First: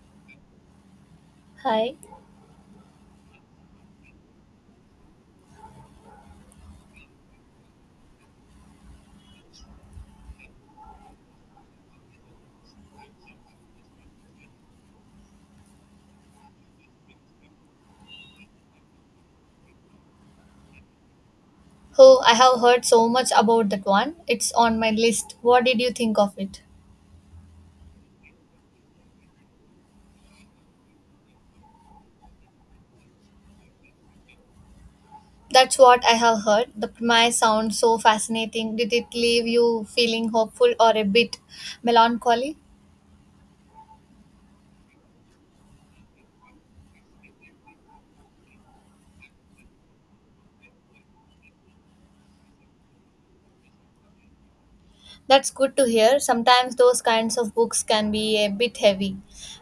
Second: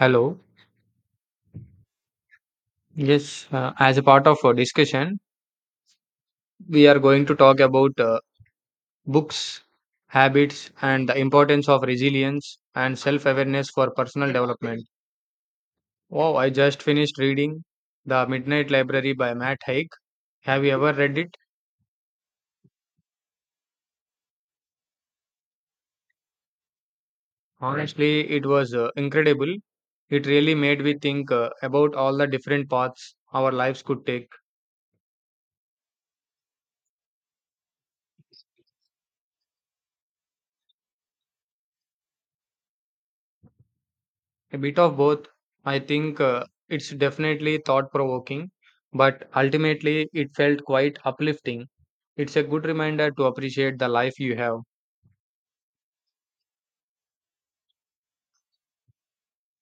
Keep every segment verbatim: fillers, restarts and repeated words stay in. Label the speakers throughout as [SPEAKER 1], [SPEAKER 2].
[SPEAKER 1] Hello.
[SPEAKER 2] Hi.
[SPEAKER 1] Yes, uh, as a part of our discussion, we are going to talk about uh, books, habits, and the importance of resilience and self awareness for personal development. Wow, I just finished reading The Midnight Library by Matt Haig. Have you ever read it?
[SPEAKER 2] Oh, I have heard so much about that one. It's on my list. What did you think of it?
[SPEAKER 1] Honestly, it was uh, incredible. It really made me think uh, about all the different paths our lives could take.
[SPEAKER 2] That's what I have heard. The premise sounds so fascinating. Did it leave you feeling hopeful or a bit melancholy?
[SPEAKER 1] A bit of both. I think uh, it's definitely thought provoking, but ultimately it felt quite uplifting. It's a good reminder to appreciate the life you have.
[SPEAKER 2] That's good to hear. Sometimes those kinds of books can be a bit heavy.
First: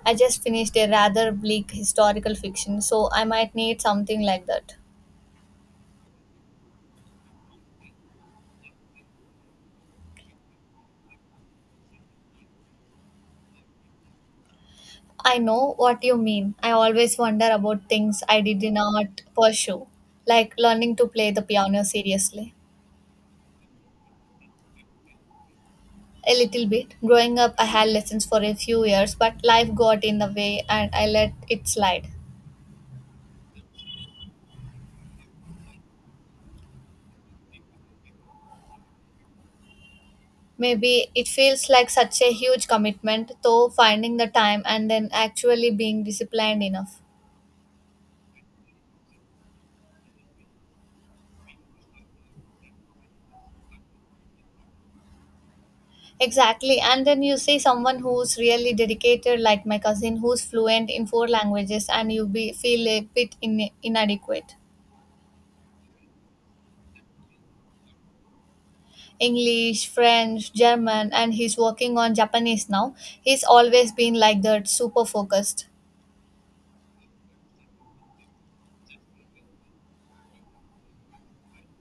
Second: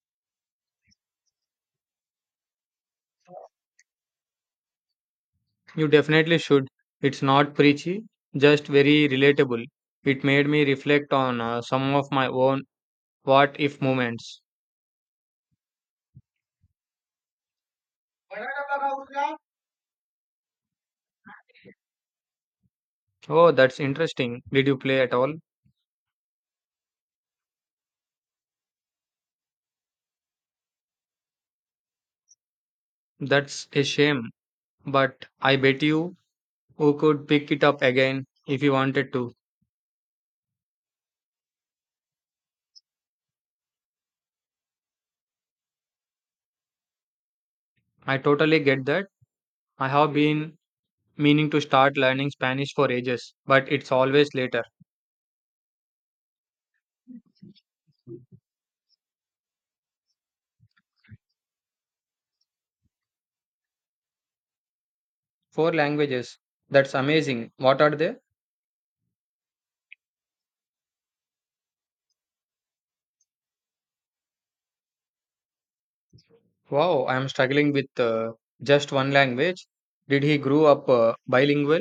[SPEAKER 2] I just finished a rather bleak historical fiction, so I might need something like that.
[SPEAKER 1] You definitely should. It's not preachy, just very relatable. It made me reflect on uh, some of my own what if moments.
[SPEAKER 2] I know what you mean. I always wonder about things I did not pursue, like learning to play the piano seriously.
[SPEAKER 1] Oh, that's interesting. Did you play at all?
[SPEAKER 2] A little bit. Growing up, I had lessons for a few years, but life got in the way and I let it slide.
[SPEAKER 1] That's a shame, but I bet you who could pick it up again if you wanted to.
[SPEAKER 2] Maybe it feels like such a huge commitment, though, finding the time and then actually being disciplined enough.
[SPEAKER 1] I totally get that I have been meaning to start learning Spanish for ages, but it's always later.
[SPEAKER 2] Exactly, and then you see someone who's really dedicated, like my cousin, who's fluent in four languages, and you be, feel a bit in, inadequate.
[SPEAKER 1] Four languages. That's amazing. What are they?
[SPEAKER 2] English, French, German, and he's working on Japanese now. He's always been like that, super focused.
[SPEAKER 1] Wow, I am struggling with uh, just one language. Did he grow up uh, bilingual?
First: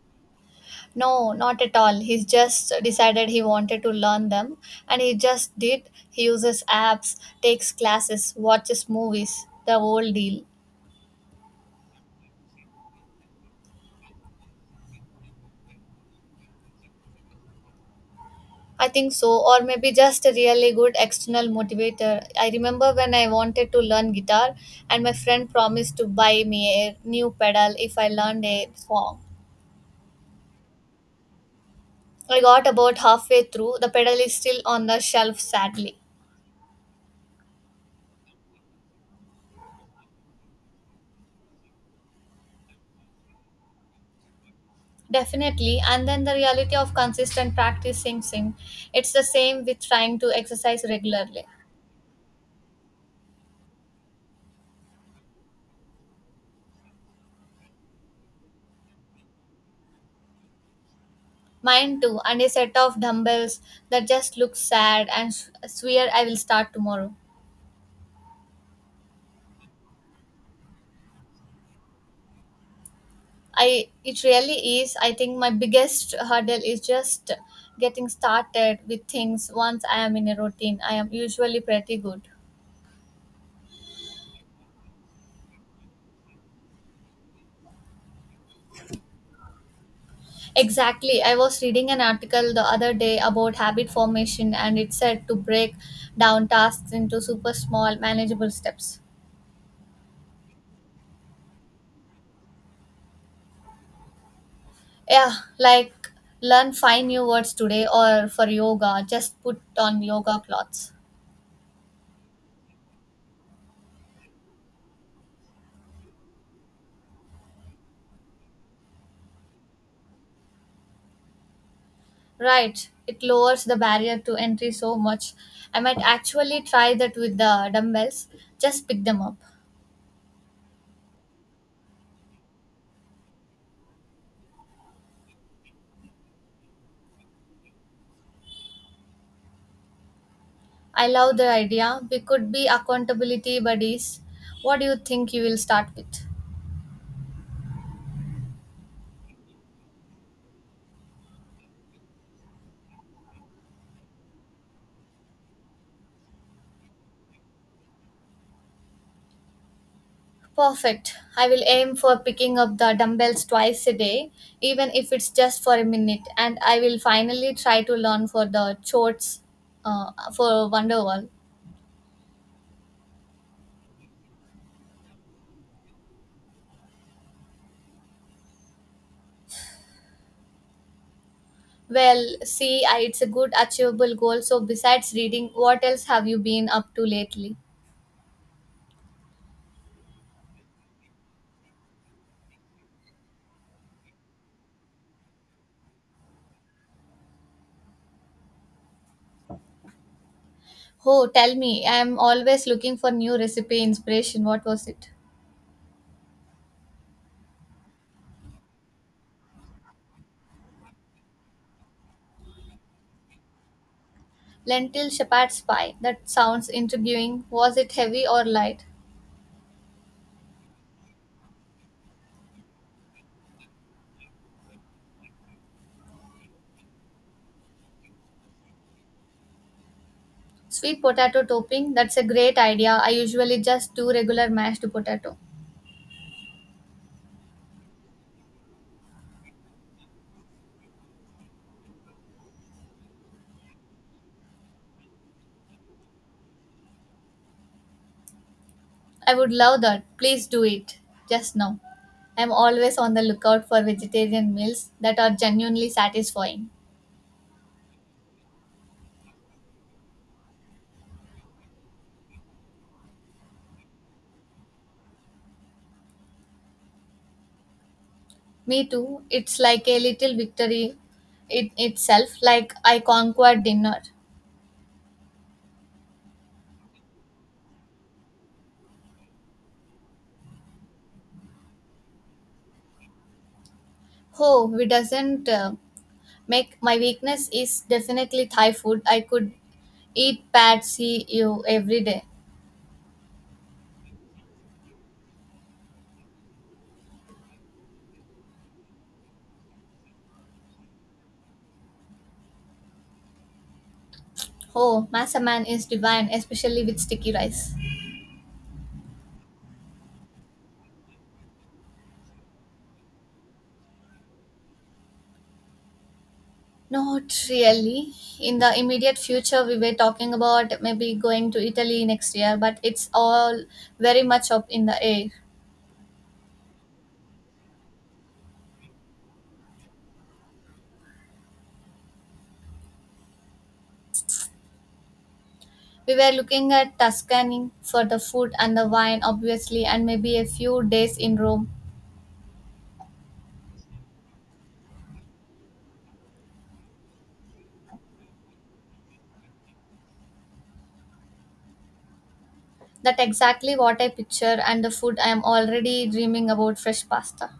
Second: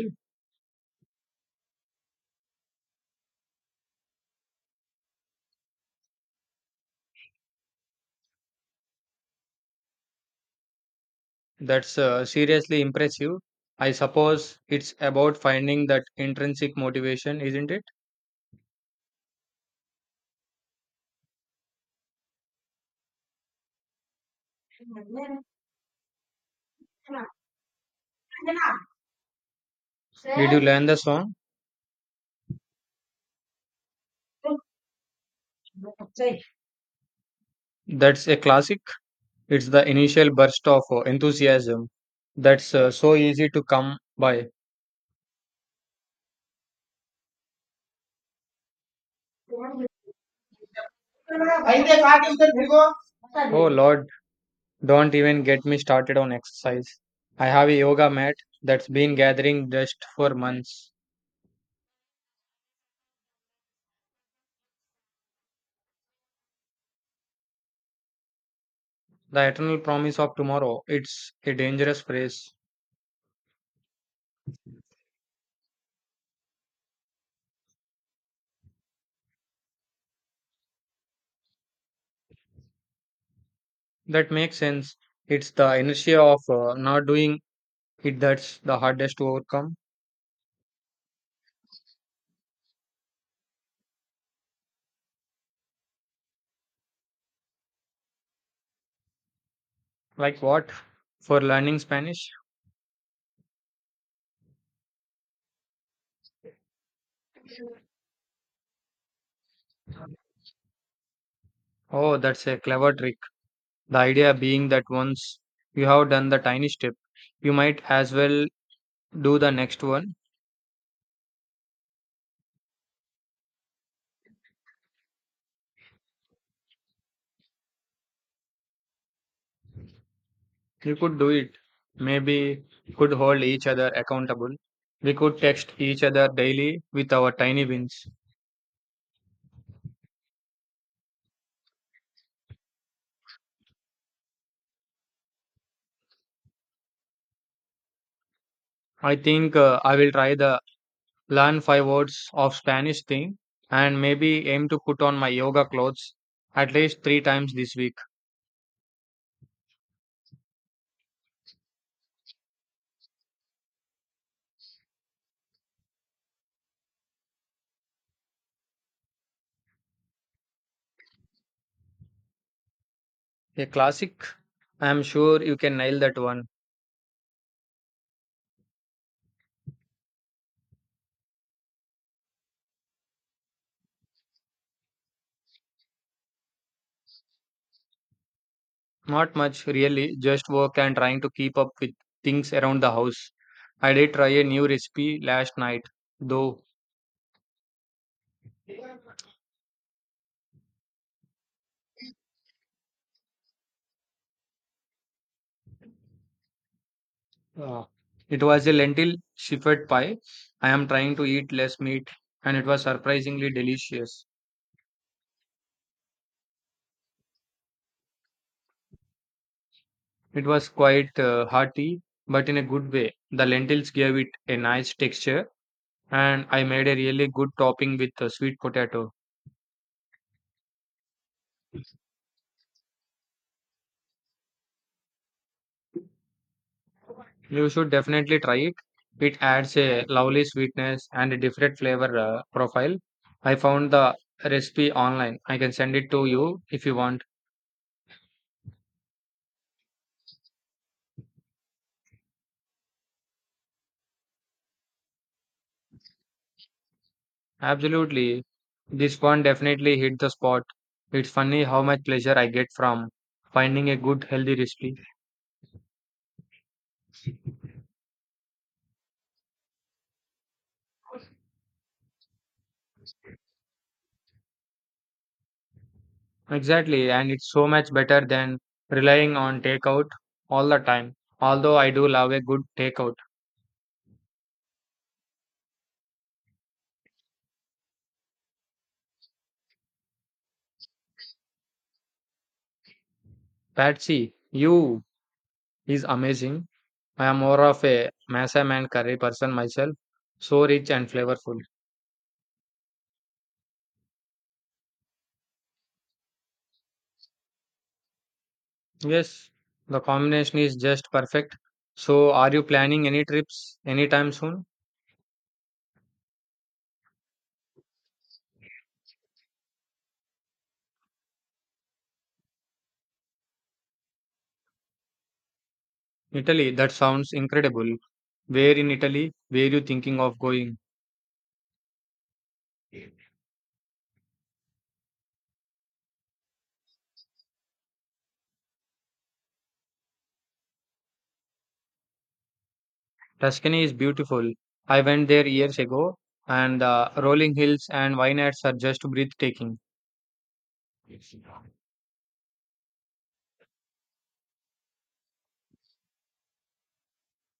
[SPEAKER 2] No, not at all. He's just decided he wanted to learn them, and he just did. He uses apps, takes classes, watches movies, the whole deal.
[SPEAKER 1] That's uh, seriously impressive. I suppose it's about finding that intrinsic motivation, isn't it?
[SPEAKER 2] I think so, or maybe just a really good external motivator. I remember when I wanted to learn guitar, and my friend promised to buy me a new pedal if I learned a song.
[SPEAKER 1] Did you learn the song?
[SPEAKER 2] I got about halfway through. The pedal is still on the shelf, sadly.
[SPEAKER 1] That's a classic. It's the initial burst of uh, enthusiasm that's uh, so easy to come by.
[SPEAKER 2] Definitely. And then the reality of consistent practice sinks in. It's the same with
[SPEAKER 1] Oh
[SPEAKER 2] trying to exercise regularly.
[SPEAKER 1] Lord, don't even get me started on exercise. I have a yoga mat that's been gathering dust for months.
[SPEAKER 2] Mine too, and a set of dumbbells that just look sad and s- swear I will start tomorrow.
[SPEAKER 1] The eternal promise of tomorrow. It's a dangerous phrase.
[SPEAKER 2] I it really is. I think my biggest hurdle is just getting started with things. Once I am in a routine, I am usually pretty good.
[SPEAKER 1] That makes sense. It's the inertia of uh, not doing it that's the hardest to overcome.
[SPEAKER 2] Exactly. I was reading an article the other day about habit formation and it said to break down tasks into super small, manageable steps.
[SPEAKER 1] Like what? For learning Spanish?
[SPEAKER 2] Yeah, like learn five new words today or for yoga, just put on yoga clothes.
[SPEAKER 1] Oh, that's a clever trick. The idea being that once you have done the tiny step, you might as well do the next one.
[SPEAKER 2] Right. It lowers the barrier to entry so much. I might actually try that with the dumbbells. Just pick them up.
[SPEAKER 1] You could do it. Maybe could hold each other accountable. We could text each other daily with our tiny wins.
[SPEAKER 2] I love the idea. We could be accountability buddies. What do you think you will start with?
[SPEAKER 1] I think uh, I will try the learn five words of Spanish thing and maybe aim to put on my yoga clothes at least three times this week.
[SPEAKER 2] Perfect. I will aim for picking up the dumbbells twice a day, even if it's just for a minute, and I will finally try to learn for the chorts uh, for Wonderwall.
[SPEAKER 1] A classic. I am sure you can nail that one.
[SPEAKER 2] Well, see, I, it's a good achievable goal. So, besides reading, what else have you been up to lately?
[SPEAKER 1] Not much really, just work and trying to keep up with things around the house. I did try a new recipe last night, though.
[SPEAKER 2] Oh, tell me. I'm always looking for new recipe inspiration. What was it?
[SPEAKER 1] Uh, it was a lentil shepherd pie. I am trying to eat less meat, and it was surprisingly delicious.
[SPEAKER 2] Lentil shepherd's pie. That sounds intriguing. Was it heavy or light?
[SPEAKER 1] It was quite uh, hearty, but in a good way. The lentils gave it a nice texture, and I made a really good topping with uh, sweet potatoes.
[SPEAKER 2] Sweet potato topping, that's a great idea. I usually just do regular mashed potato.
[SPEAKER 1] You should definitely try it. It adds a lovely sweetness and a different flavor uh, profile. I found the recipe online. I can send it to you if you want.
[SPEAKER 2] I would love that. Please do it. Just now. I'm always on the lookout for vegetarian meals that are genuinely satisfying.
[SPEAKER 1] Absolutely. This one definitely hit the spot. It's funny how much pleasure I get from finding a good healthy recipe.
[SPEAKER 2] Me too. It's like a little victory in itself, like I conquered dinner.
[SPEAKER 1] Exactly, and it's so much better than relying on takeout all the time. Although I do love a good takeout.
[SPEAKER 2] Oh, we doesn't uh, make my weakness is definitely Thai food. I could eat pad see you every day.
[SPEAKER 1] Patsy, you is amazing. I am more of a masam and curry person myself, so rich and flavorful.
[SPEAKER 2] Oh, masa man is divine, especially with sticky rice.
[SPEAKER 1] Yes, the combination is just perfect. So, are you planning any trips anytime soon?
[SPEAKER 2] Not really. In the immediate future, we were talking about maybe going to Italy next year, but it's all very much up in the air.
[SPEAKER 1] Italy, that sounds incredible. Where in Italy were you thinking of going?
[SPEAKER 2] We were looking at Tuscany for the food and the wine, obviously, and maybe a few days in Rome.
[SPEAKER 1] Tuscany is beautiful. I went there years ago, and the rolling hills and vineyards are just breathtaking.
[SPEAKER 2] That exactly what I picture, and the food I am already dreaming about fresh pasta.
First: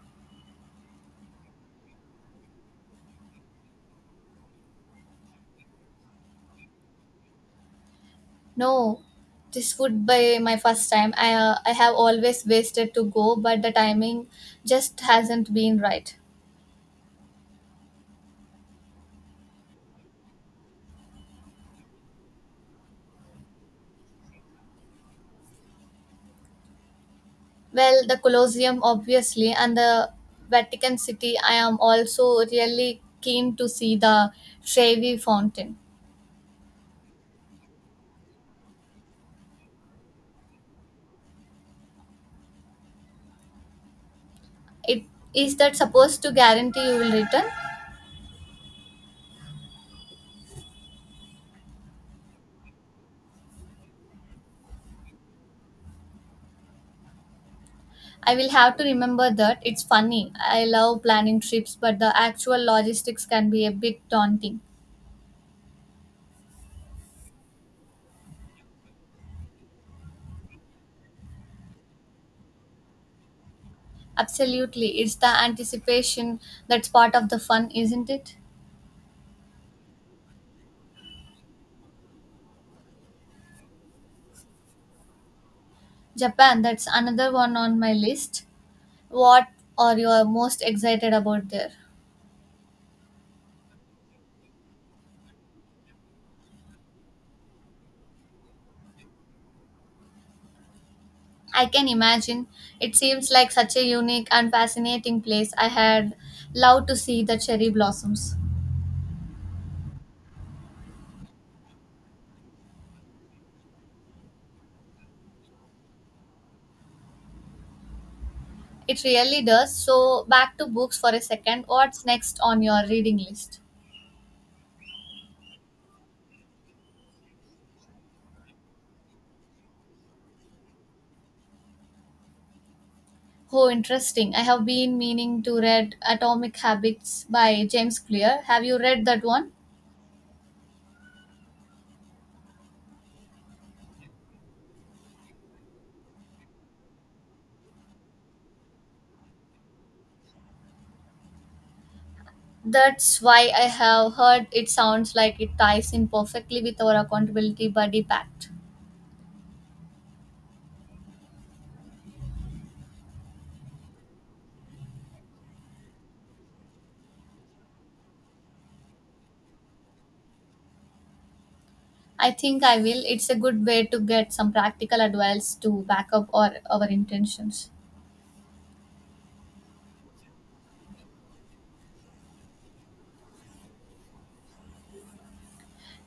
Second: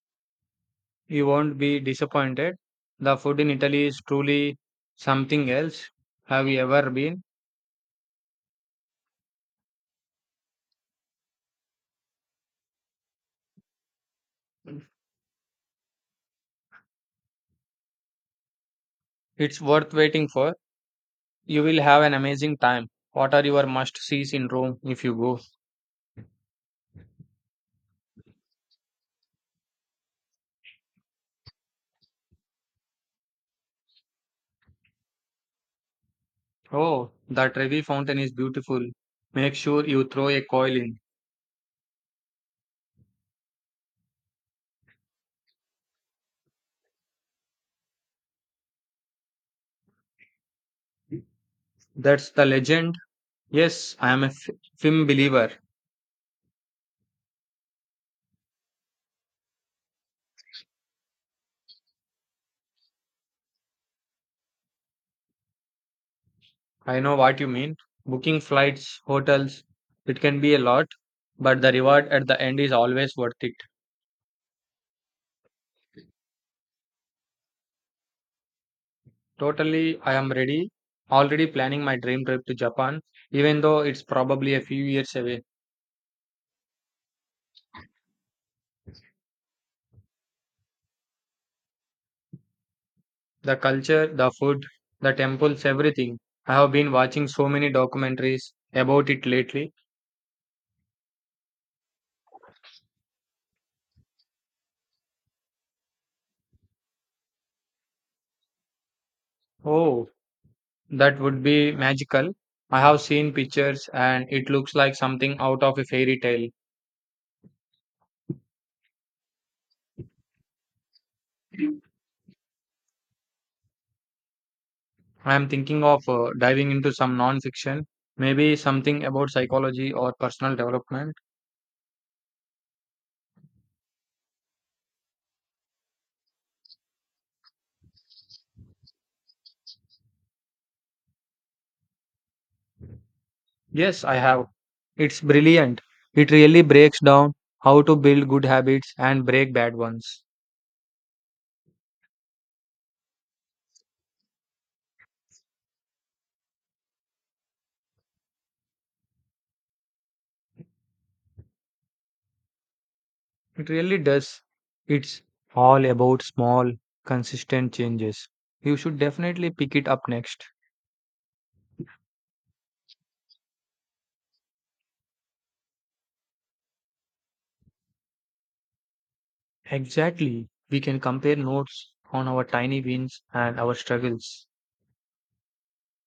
[SPEAKER 1] You won't be disappointed. The food in Italy is truly something else. Have you ever been?
[SPEAKER 2] No, this would be my first time. I, uh, I have always wasted to go, but the timing just hasn't been right.
[SPEAKER 1] It's worth waiting for. You will have an amazing time. What are your must sees in Rome if you go?
[SPEAKER 2] Well, the Colosseum, obviously, and the Vatican City. I am also really keen to see the Trevi Fountain.
[SPEAKER 1] Oh, that Trevi fountain is beautiful. Make sure you throw a coil in.
[SPEAKER 2] It is that supposed to guarantee you will return?
[SPEAKER 1] That's the legend. Yes, I am a f- film believer.
[SPEAKER 2] I will have to remember that. It's funny. I love planning trips, but the actual logistics can be a bit daunting.
[SPEAKER 1] I know what you mean. Booking flights, hotels, it can be a lot, but the reward at the end is always worth it.
[SPEAKER 2] Absolutely, it's the anticipation that's part of the fun, isn't it?
[SPEAKER 1] Totally, I am ready. Already planning my dream trip to Japan, even though it's probably a few years away.
[SPEAKER 2] Japan, that's another one on my list. What are you most excited about there?
[SPEAKER 1] The culture, the food, the temples, everything. I have been watching so many documentaries about it lately.
[SPEAKER 2] I can imagine. It seems like such a unique and fascinating place. I had loved to see the cherry blossoms.
[SPEAKER 1] Oh, that would be magical. I have seen pictures and it looks like something out of a fairy tale.
[SPEAKER 2] It really does. So, back to books for a second. What's next on your reading list?
[SPEAKER 1] I am thinking of uh, diving into some non fiction, maybe something about psychology or personal development.
[SPEAKER 2] Oh, interesting. I have been meaning to read Atomic Habits by James Clear. Have you read that one?
[SPEAKER 1] Yes, I have. It's brilliant. It really breaks down how to build good habits and break bad ones.
[SPEAKER 2] That's why I have heard it sounds like it ties in perfectly with our accountability buddy pact.
[SPEAKER 1] It really does. It's all about small, consistent changes. You should definitely pick it up next.
[SPEAKER 2] I think I will. It's a good way to get some practical advice to back up our, our intentions.
[SPEAKER 1] Exactly. We can compare notes on our tiny wins and our struggles.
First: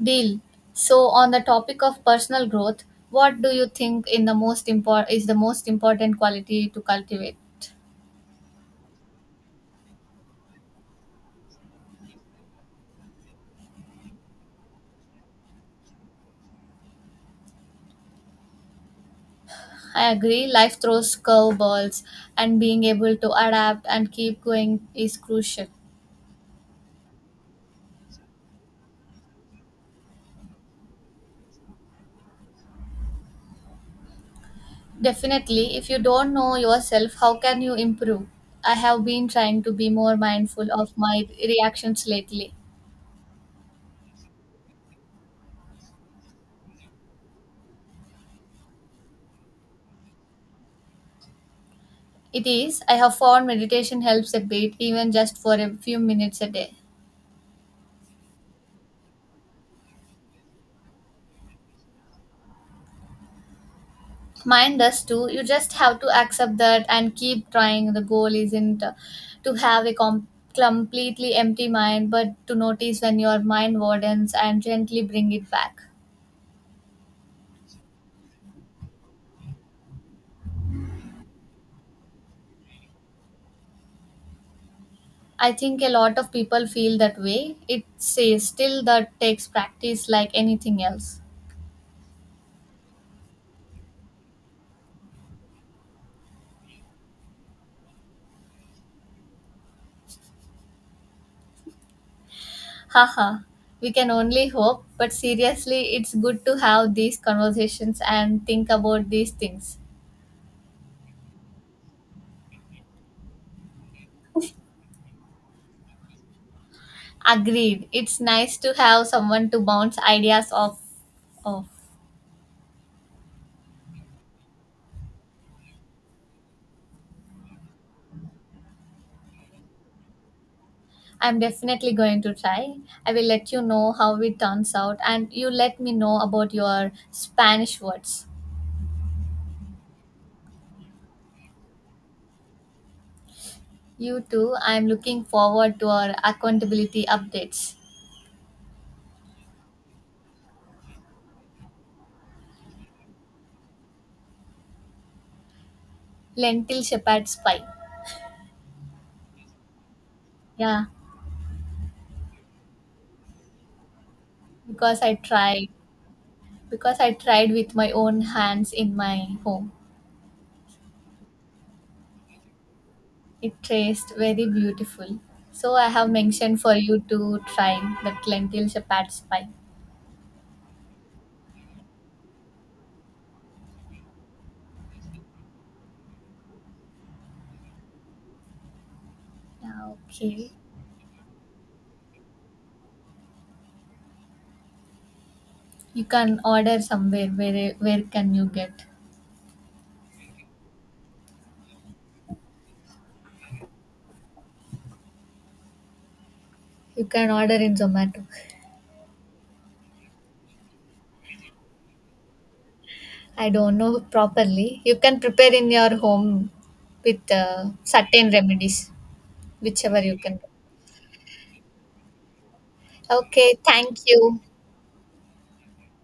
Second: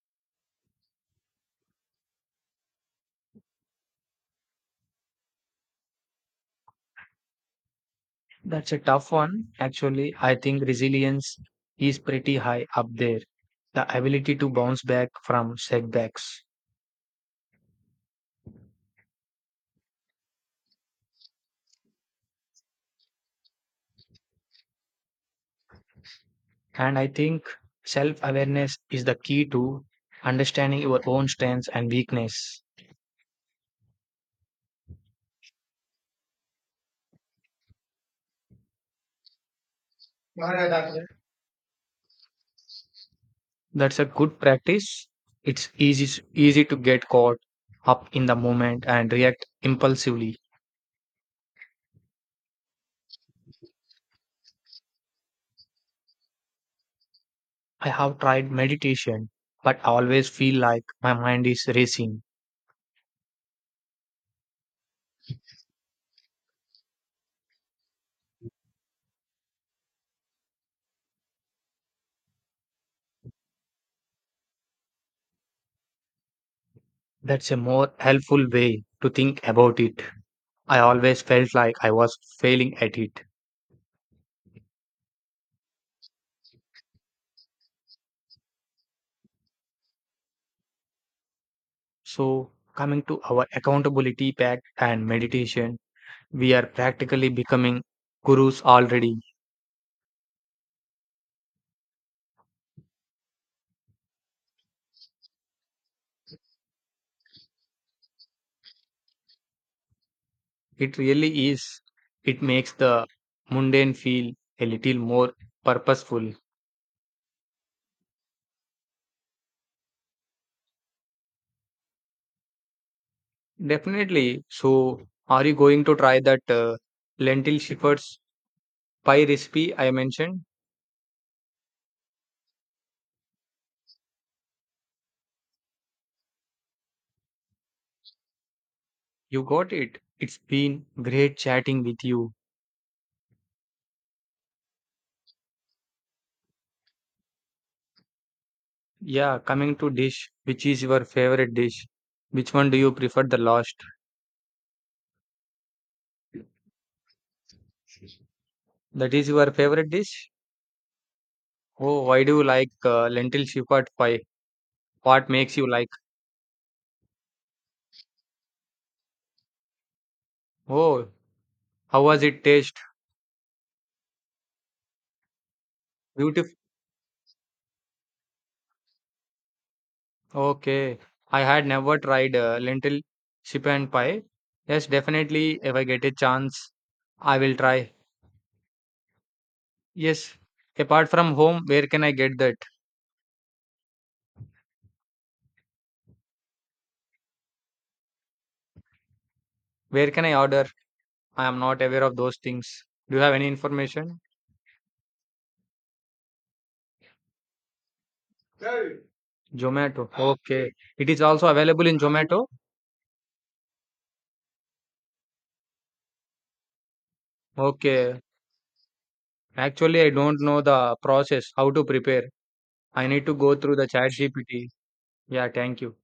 [SPEAKER 2] Deal. So on the topic of personal growth, what do you think in the most import is the most important quality to cultivate?
[SPEAKER 1] That's a tough one. Actually, I think resilience is pretty high up there. The ability to bounce back from setbacks.
[SPEAKER 2] I agree. Life throws curveballs, and being able to adapt and keep going is crucial.
[SPEAKER 1] And I think self awareness is the key to understanding your own strengths and weakness.
[SPEAKER 2] Definitely, if you don't know yourself, how can you improve? I have been trying to be more mindful of my reactions lately.
[SPEAKER 1] That's a good practice. It's easy s- easy to get caught up in the moment and react impulsively.
[SPEAKER 2] It is. I have found meditation helps a bit, even just for a few minutes a day.
[SPEAKER 1] I have tried meditation, but I always feel like my mind is racing.
[SPEAKER 2] Mine does too. You just have to accept that and keep trying. The goal isn't uh, to have a com- completely empty mind, but to notice when your mind wardens and gently bring it back.
[SPEAKER 1] That's a more helpful way to think about it. I always felt like I was failing at it.
[SPEAKER 2] I think a lot of people feel that way. It says still that takes practice like anything else.
[SPEAKER 1] So, coming to our accountability pact and meditation, we are practically becoming gurus already.
[SPEAKER 2] Haha, we can only hope, but seriously, it's good to have these conversations and think about these things.
[SPEAKER 1] It really is. It makes the mundane feel a little more purposeful.
[SPEAKER 2] Agreed. It's nice to have someone to bounce ideas off. off.
[SPEAKER 1] Definitely. So, are you going to try that uh, lentil shepherd's pie recipe I mentioned?
[SPEAKER 2] I'm definitely going to try. I will let you know how it turns out, and you let me know about your Spanish words.
[SPEAKER 1] You got it. It's been great chatting with you.
[SPEAKER 2] You too. I'm looking forward to our accountability updates.
[SPEAKER 1] Yeah, coming to dish, which is your favorite dish? Which one do you prefer the last?
[SPEAKER 2] Lentil shepherd's pie.
[SPEAKER 1] That is your favorite dish?
[SPEAKER 2] Yeah,
[SPEAKER 1] Oh, why do you like uh, lentil shepherd pie?
[SPEAKER 2] because I
[SPEAKER 1] What makes
[SPEAKER 2] tried.
[SPEAKER 1] you like?
[SPEAKER 2] Because I tried with my own hands in my home.
[SPEAKER 1] Oh, how was it taste?
[SPEAKER 2] It tastes very beautiful. So I have
[SPEAKER 1] Beautiful.
[SPEAKER 2] mentioned for you to try that lentil shepherd's pie.
[SPEAKER 1] Okay. I had never tried uh, lentil chip and pie. Yes, definitely. If I get a chance, I will try.
[SPEAKER 2] Yeah,
[SPEAKER 1] Yes.
[SPEAKER 2] okay.
[SPEAKER 1] Apart from home, where can I get that?
[SPEAKER 2] You can order somewhere. Where where can you get?
[SPEAKER 1] Where can I order? I am not aware of those things. Do you have any information?
[SPEAKER 2] You can order in Zomato.
[SPEAKER 1] Zomato. Okay. It is also available in Zomato.
[SPEAKER 2] I don't know properly. You can prepare in your home with uh,
[SPEAKER 1] Okay.
[SPEAKER 2] certain remedies,
[SPEAKER 1] Actually,
[SPEAKER 2] whichever
[SPEAKER 1] I
[SPEAKER 2] you
[SPEAKER 1] don't
[SPEAKER 2] can.
[SPEAKER 1] know the process, how to prepare. I need to go
[SPEAKER 2] Okay,
[SPEAKER 1] through the
[SPEAKER 2] thank
[SPEAKER 1] chat
[SPEAKER 2] you.
[SPEAKER 1] G P T. Yeah, thank you.